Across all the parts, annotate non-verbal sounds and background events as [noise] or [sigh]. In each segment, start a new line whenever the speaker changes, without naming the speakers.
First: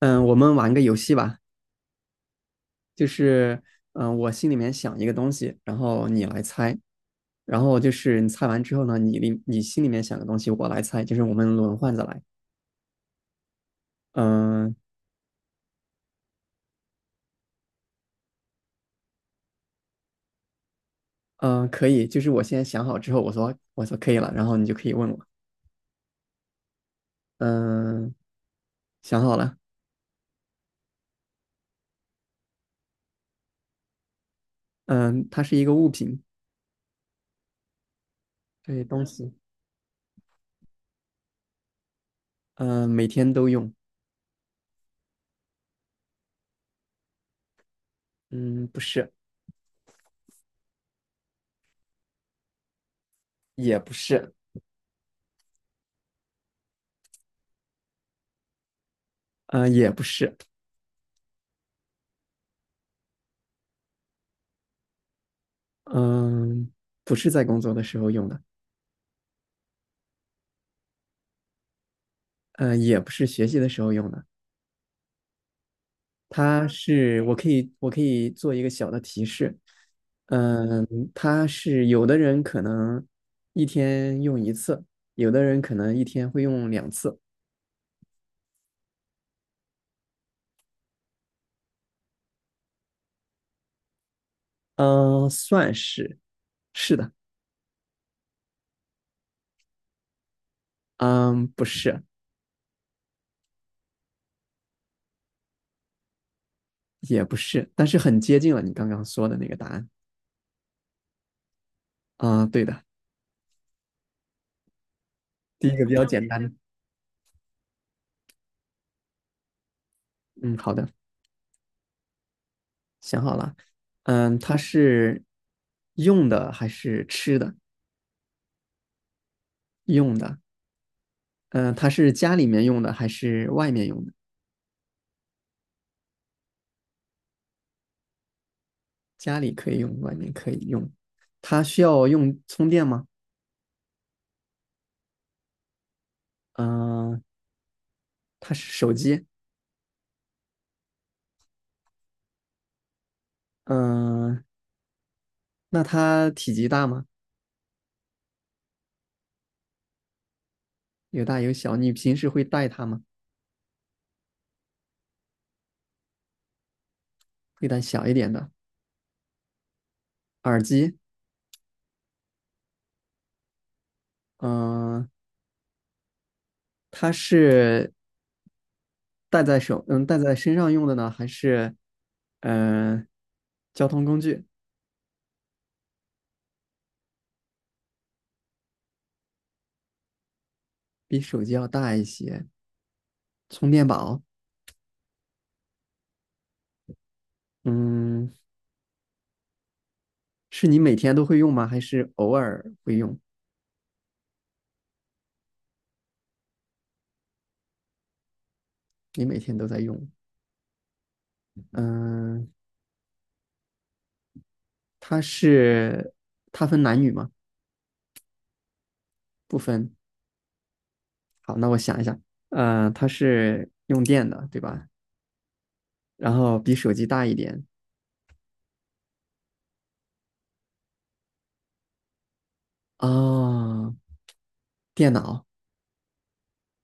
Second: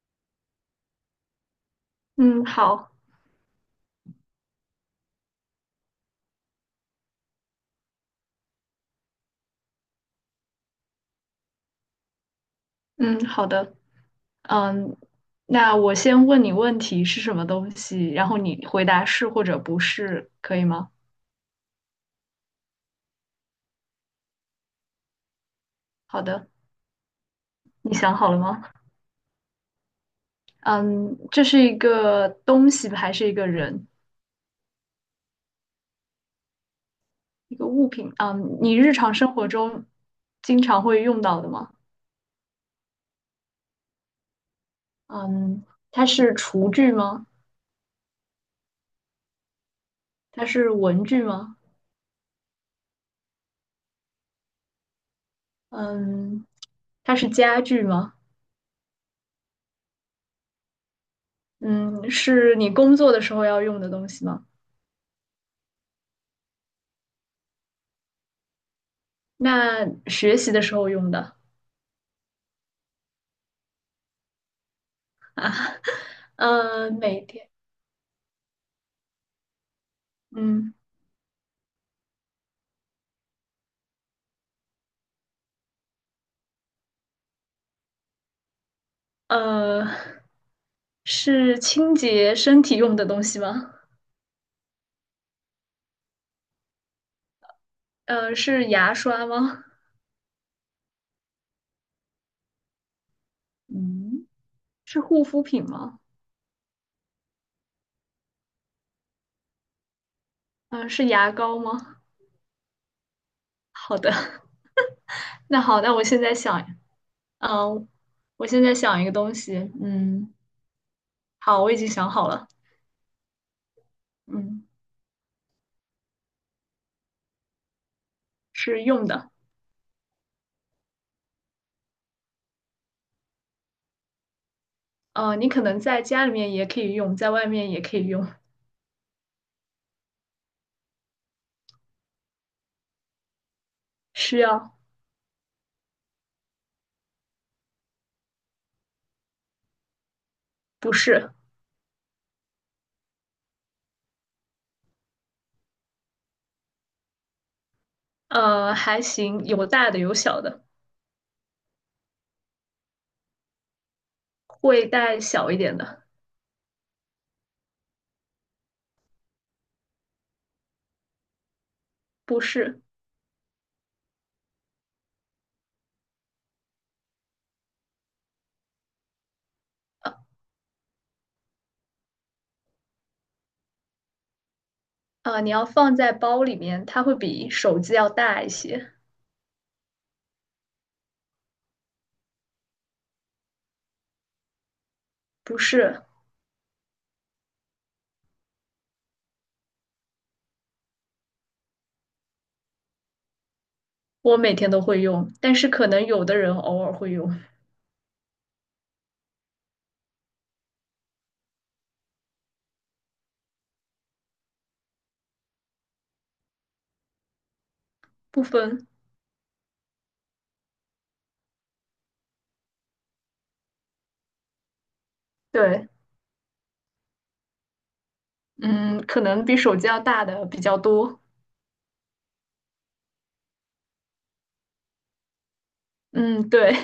嗯，我们玩个游戏吧。
嗯，好。
就是我心里面想一个东西，然后你来猜。然后就是你猜完之后呢，你心里面想的东西，我来猜，就是我们轮换着来。
嗯，好的。
嗯
嗯，那我先问你问题是什么东西，然后你回答是或者不是，可以吗？
嗯，可以，就是我现在想好之后，我说可以了，然后你就可以问我。
好的。你
嗯，
想好了吗？
想好了。
嗯，这是一个东西还是一个人？
嗯，它是一个物品，
一个物品？嗯，你
对，
日
东
常
西。
生活中经常会用到的吗？
嗯，每天都用。
嗯，它是厨具吗？
嗯，不是，
它是文具吗？
也不是，
嗯，它是家具吗？
嗯，也不是，
嗯，是你工作的时候要用的东西吗？
嗯，不是在工作的时候用的，
那学习的时候用的。
嗯，也不是学习的时候用的。它
每
是我
天，
可以我可以做一个小的提示。
嗯，
嗯，它是有的人可能一天用一次，有的人可能一天会用两次，
呃，是清洁身体用的东西吗？
嗯，算是是的。
是牙刷吗？
嗯，不是。
嗯，是护肤品吗？
也不是，但是很接近了你刚刚说的那个答案。
嗯、是牙膏吗？
啊，对的。
好的。[laughs] 那
第一
好，
个比
那我
较
现
简
在
单。
想。嗯、我现在想一个东西，嗯，
嗯，好的，
好，我已经想好了。
想好了。嗯，它
嗯，
是用的还是吃的？
是用的。
用的。嗯，它是家里面用的还是外面用的？
你可能在家里面也可以用，在外面也可以用。
家里可以用，外面可以用。它需要用充电吗？
需要。
嗯、呃它是手机。
不是。
嗯、呃那它体积大吗？
还行，有大的有小的。
有大有小。你平时会带它吗？
会带小一点的。
会带小一点的耳机。
不是。
嗯、呃它是戴在手，嗯，戴在身上用的呢，还是嗯、呃交通工具？
你要放在包里面，它会比手机要大一些。
比手机要大一些。充电宝，
不是。
嗯，是你每天都会用吗？还是偶尔会用？
我每天都会用，但是可能有的人偶尔会用。
你每天都在用？嗯、它是它分男女吗？
不分。
不分。好，那我想一想。它是用电的，对吧？
对。
然后比手机大一点。
嗯，可能比手机要大的比较多。
啊。电脑，
嗯，对。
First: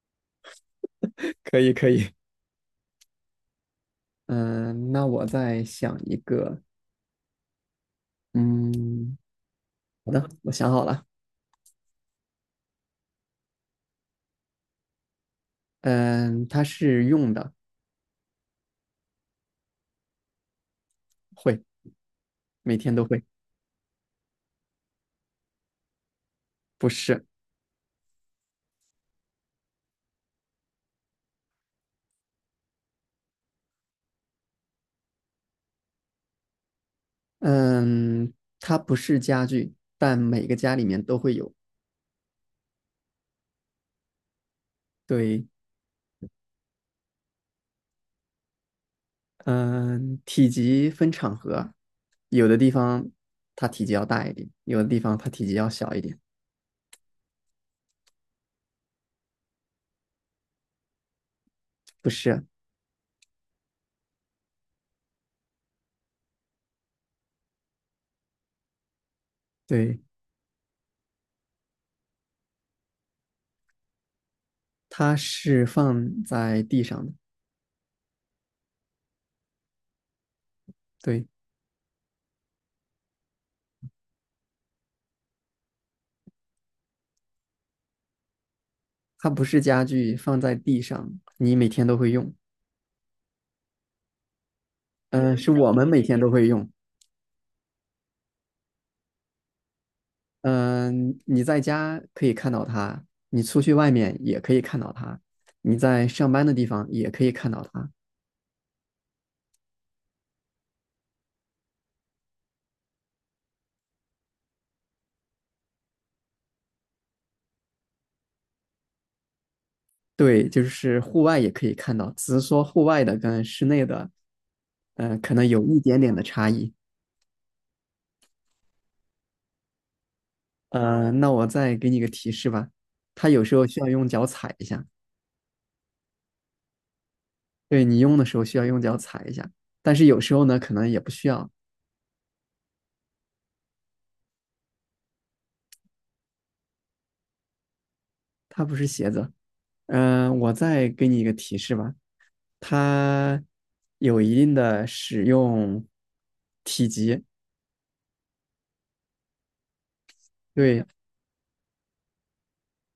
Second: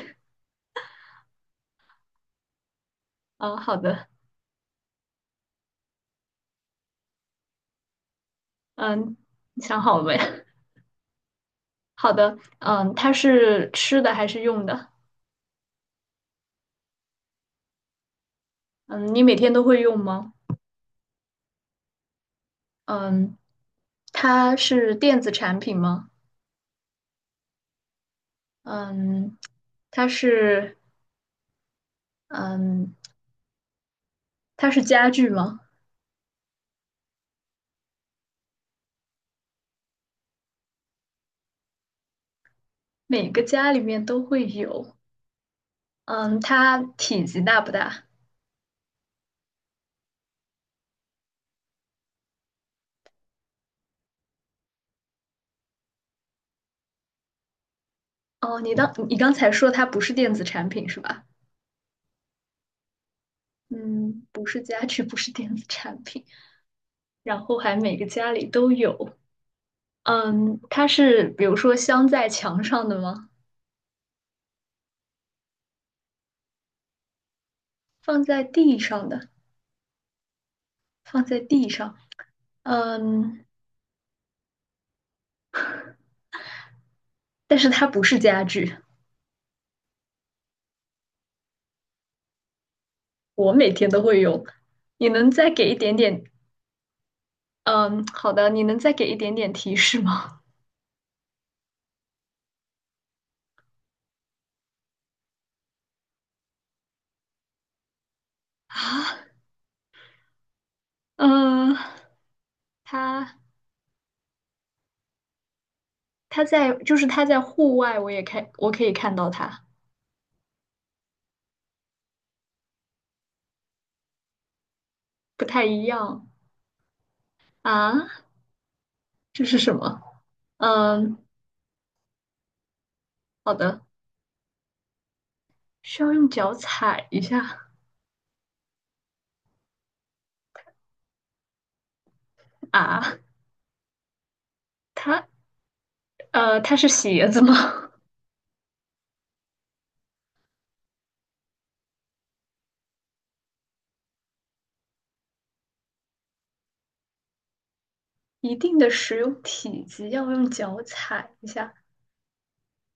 可以可以。
嗯，好的。
嗯，那我再想一个。嗯，
嗯，你想好了
好
没？
的，
[laughs]
我想好了。
好的。嗯，它是吃的还是用的？
嗯，它是用的，
嗯，你每天都会用吗？
会，每天都会。
嗯，它是电子产品吗？
不是，
嗯，它是嗯，它是家具吗？
嗯，它不是家具，但每个家里面都会有。
每个家里面都会有。
对，
嗯，它体积大不大？
嗯，体积分场合，有的地方它体积要大一点，有的地方它体积要小一点。
哦，你当你刚才说它不是电子产品是吧？
不是，
嗯，不是家具，不是电子产品，然后还每个家里都有。
对，
嗯，它是比如说镶在墙上的吗？
它是放在地上的。
放在地上的。放
对，
在地上。嗯，但是它不是家具。
它不是家具，放在地上，你每天都会用。
我每天都会用。你能
嗯，
再
是
给
我
一
们
点
每天
点
都会用。
嗯，好的，你能再给一点点提示吗？
嗯，你在家可以看到它，你出去外面也可以看到它，你在上班的地方也可以看到它。
[laughs] 啊，嗯，他他在户外，我可以看到他。
对，就是户外也可以看到，只是说户外的跟室内的，可能
不
有
太
一
一
点点的
样
差异。
啊。这是什么？嗯，
那我再给你个提示吧，它有时
好
候需
的，
要用脚踩一下。
需要用脚踩一下
对，你用的时候需要用脚踩一下，但是有时候呢，可能也不需要。
啊。它它是鞋子吗？
它不是鞋子。我再给你一个提示吧，它有一定的使用体积。
[laughs] 一定的使用体积要用脚
对，
踩一下。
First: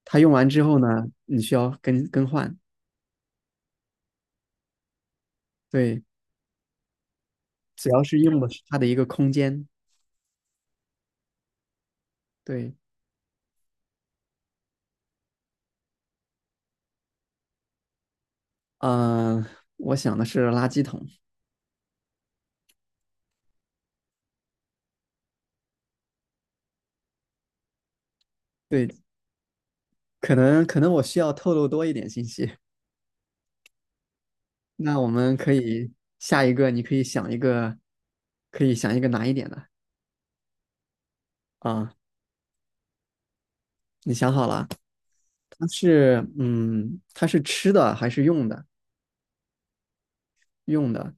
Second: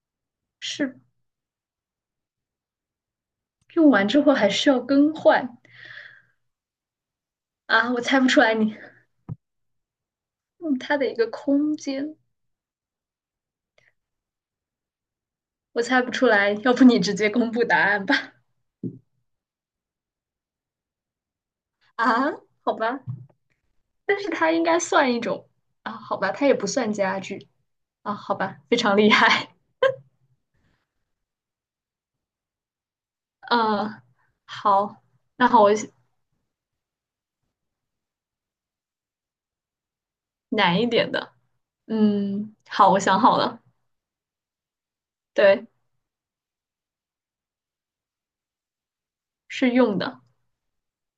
它用完之后
是
呢，你需要更换，
用完之后还需要更换
对，主
啊？
要
我
是
猜不
用
出
的
来
是
你
它的一个空间。
用它的一个空间。
对，
我猜不出来，要不你直接公布答案吧？
嗯、我想的是垃圾桶。
[laughs] 啊，好吧，但是它应该算一种啊，好吧，它也不算家具啊，好吧，非
对，
常厉害。
可能我需要透露多一点信息。
嗯，好。
那我们
那
可
好，我
以下一个，你可以想一个，难一点的
难一点的。
啊。
嗯，好，我想好了。
你想好了？
对，
它是吃的还是用的？
是用的。
用的。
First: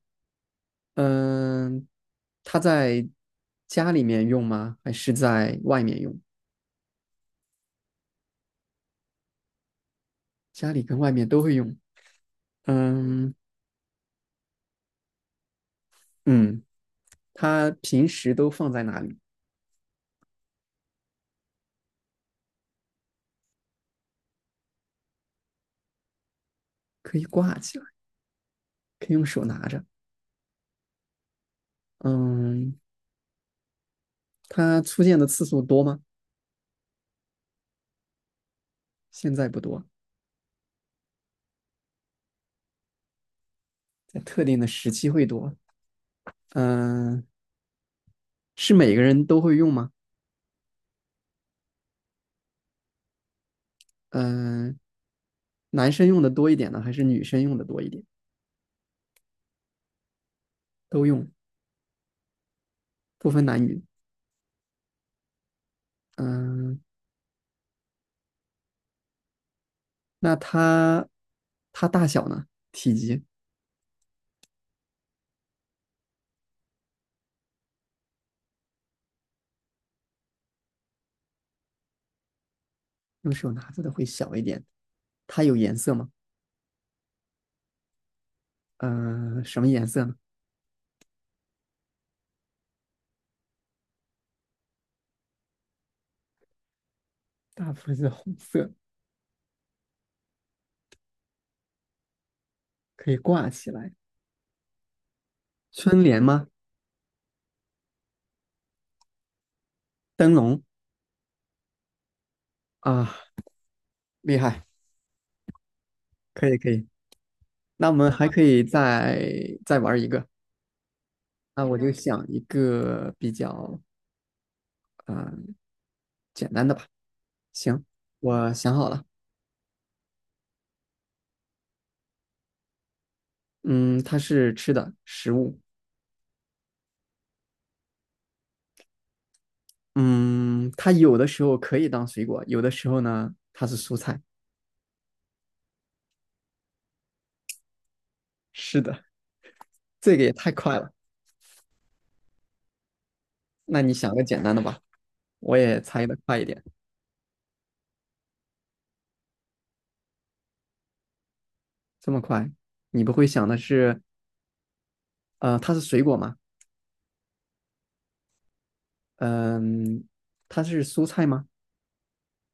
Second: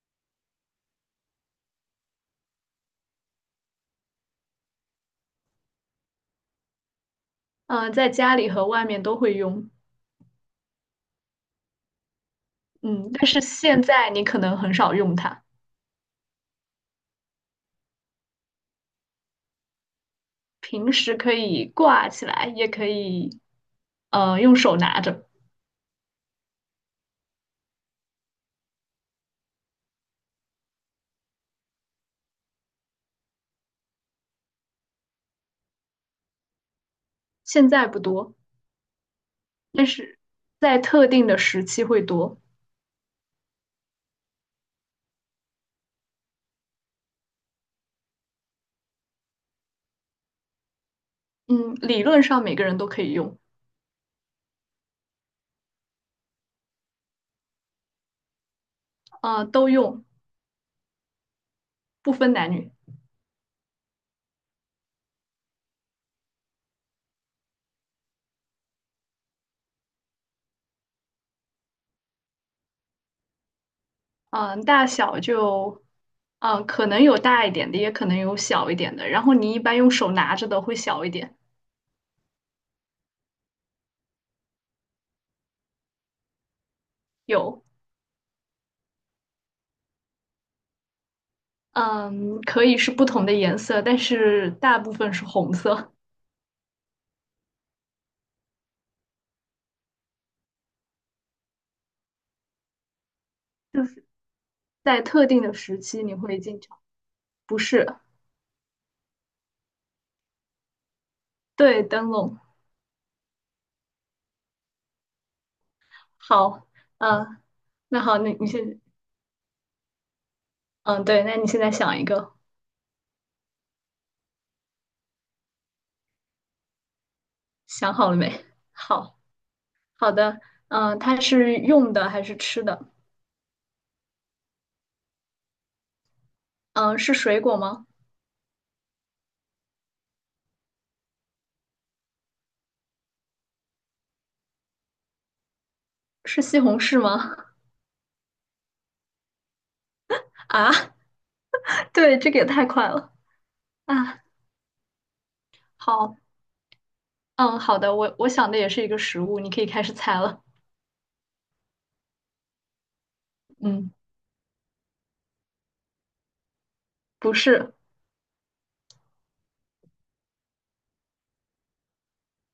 嗯，它在家里面用吗？还是在外面用？
嗯，在家里和外面都会用。
家里跟外面都会用。
嗯，但
嗯
是现在你可能很少用它。
嗯，它平时都放在哪里？
平时可以挂起来，也可以，用手拿着。
可以挂起来，可以用手拿着。嗯，它出现的次数多吗？
现在不多。
现在不多，
但是在特定的时期会多。
在特定的时期会多。嗯，是每个人都会用吗？
嗯，理论上每个人都可以用。
嗯，男生用的多一点呢，还是女生用的多一点？
都用。
都用，
不分男女。
不分男女。嗯，那它大小呢？体积，
大小就，可能有大一点的，也可能有小一点的。然后你一般用手拿着的会小一点。
用手拿着的会小一点。它有颜色吗？
有。
嗯，什么颜色呢？
嗯，可以是不同的颜色，但是大部分是红色。
大部分是红色，可以挂起来。
在特定的时
春
期你
联
会
吗？
经常。不是。
灯笼
对，灯笼。
啊，厉害，可以
好。
可以。
嗯、
那我
那
们
好，
还
那
可
你
以
现，
再玩一个。
嗯，对，那你现
那
在
我就
想一
想
个。
一个比较啊、呃简单的吧。行，
想好了没？
我
[laughs]
想好了。
好。好的。它是用的还是吃的？
嗯，它是吃的食物。
嗯、是水果吗？
嗯，它有的时候可以当水果，有的时候呢它是蔬菜。
是西红柿吗？
是的，这个也
[laughs]
太
啊，
快了。
[laughs] 对，这个也太快了
那你想
啊！
个简单的吧，我也猜的
好。
快一点。
嗯，好的，我想的也是一个食物，你可以开始猜了。
这么快，你不会想的
嗯，
是它是水果吗？
不是。
嗯，它是蔬菜吗？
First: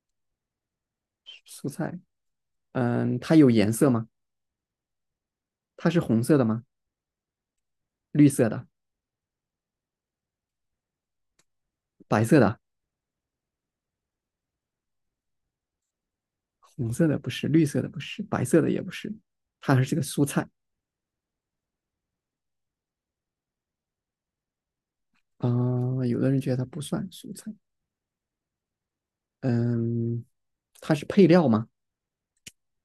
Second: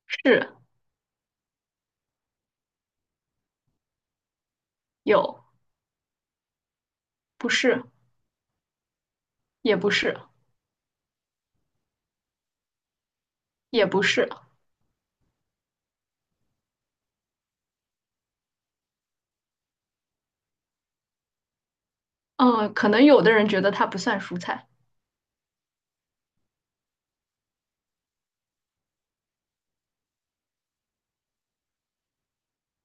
是。
蔬菜。嗯，它有颜色吗？
有。
它是红色的吗？
不是。
绿色的、
也不是。
白色的、
也不是。
红色的不是，绿色的不是，白色的也不是，它还是个蔬菜。
嗯，可能有的人觉得它不算蔬菜。
有的人觉得它不算蔬菜，嗯，它是配料吗？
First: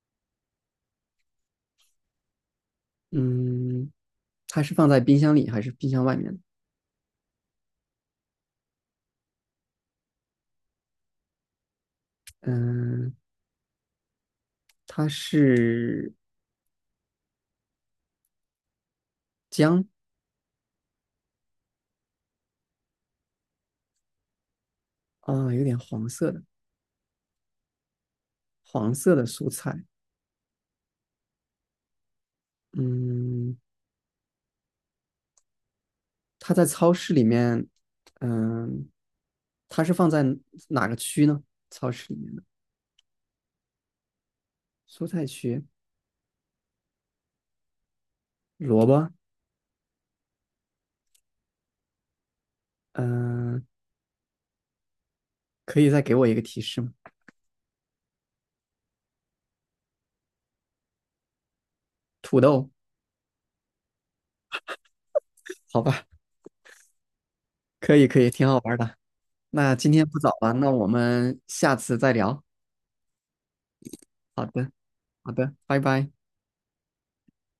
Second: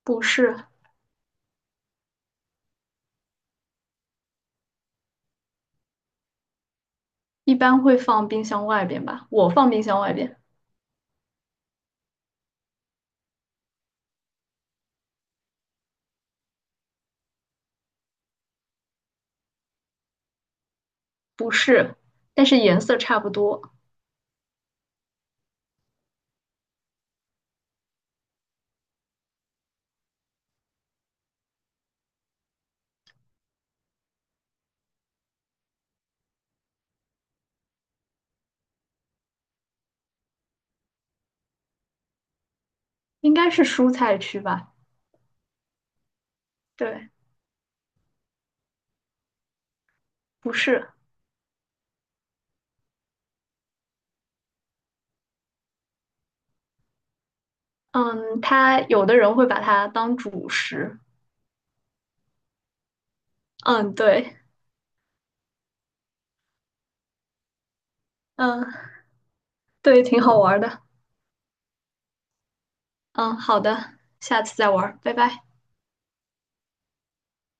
不是。
嗯，它是放在冰箱里还是冰箱外面。
一般会放冰箱外边吧？我放冰箱外边。
嗯，它是姜
不是，但是颜色差不多。
有点黄色的，黄色的蔬菜。嗯，它在超市里面，嗯，它是放在哪个区呢？超市里面的
应该是蔬菜区吧？
蔬菜区，
对。
萝卜。
不是。
嗯、呃可以再给我一个提示吗？
嗯，他有的人会把它当主食。
土豆，
嗯，对。
好吧，可以可以，挺好
嗯，
玩的。那今
对，
天不
挺
早
好
了，
玩
那
的。
我们下次再聊。
嗯，好的，下
好
次再
的，
玩拜
好
拜。
的，拜拜。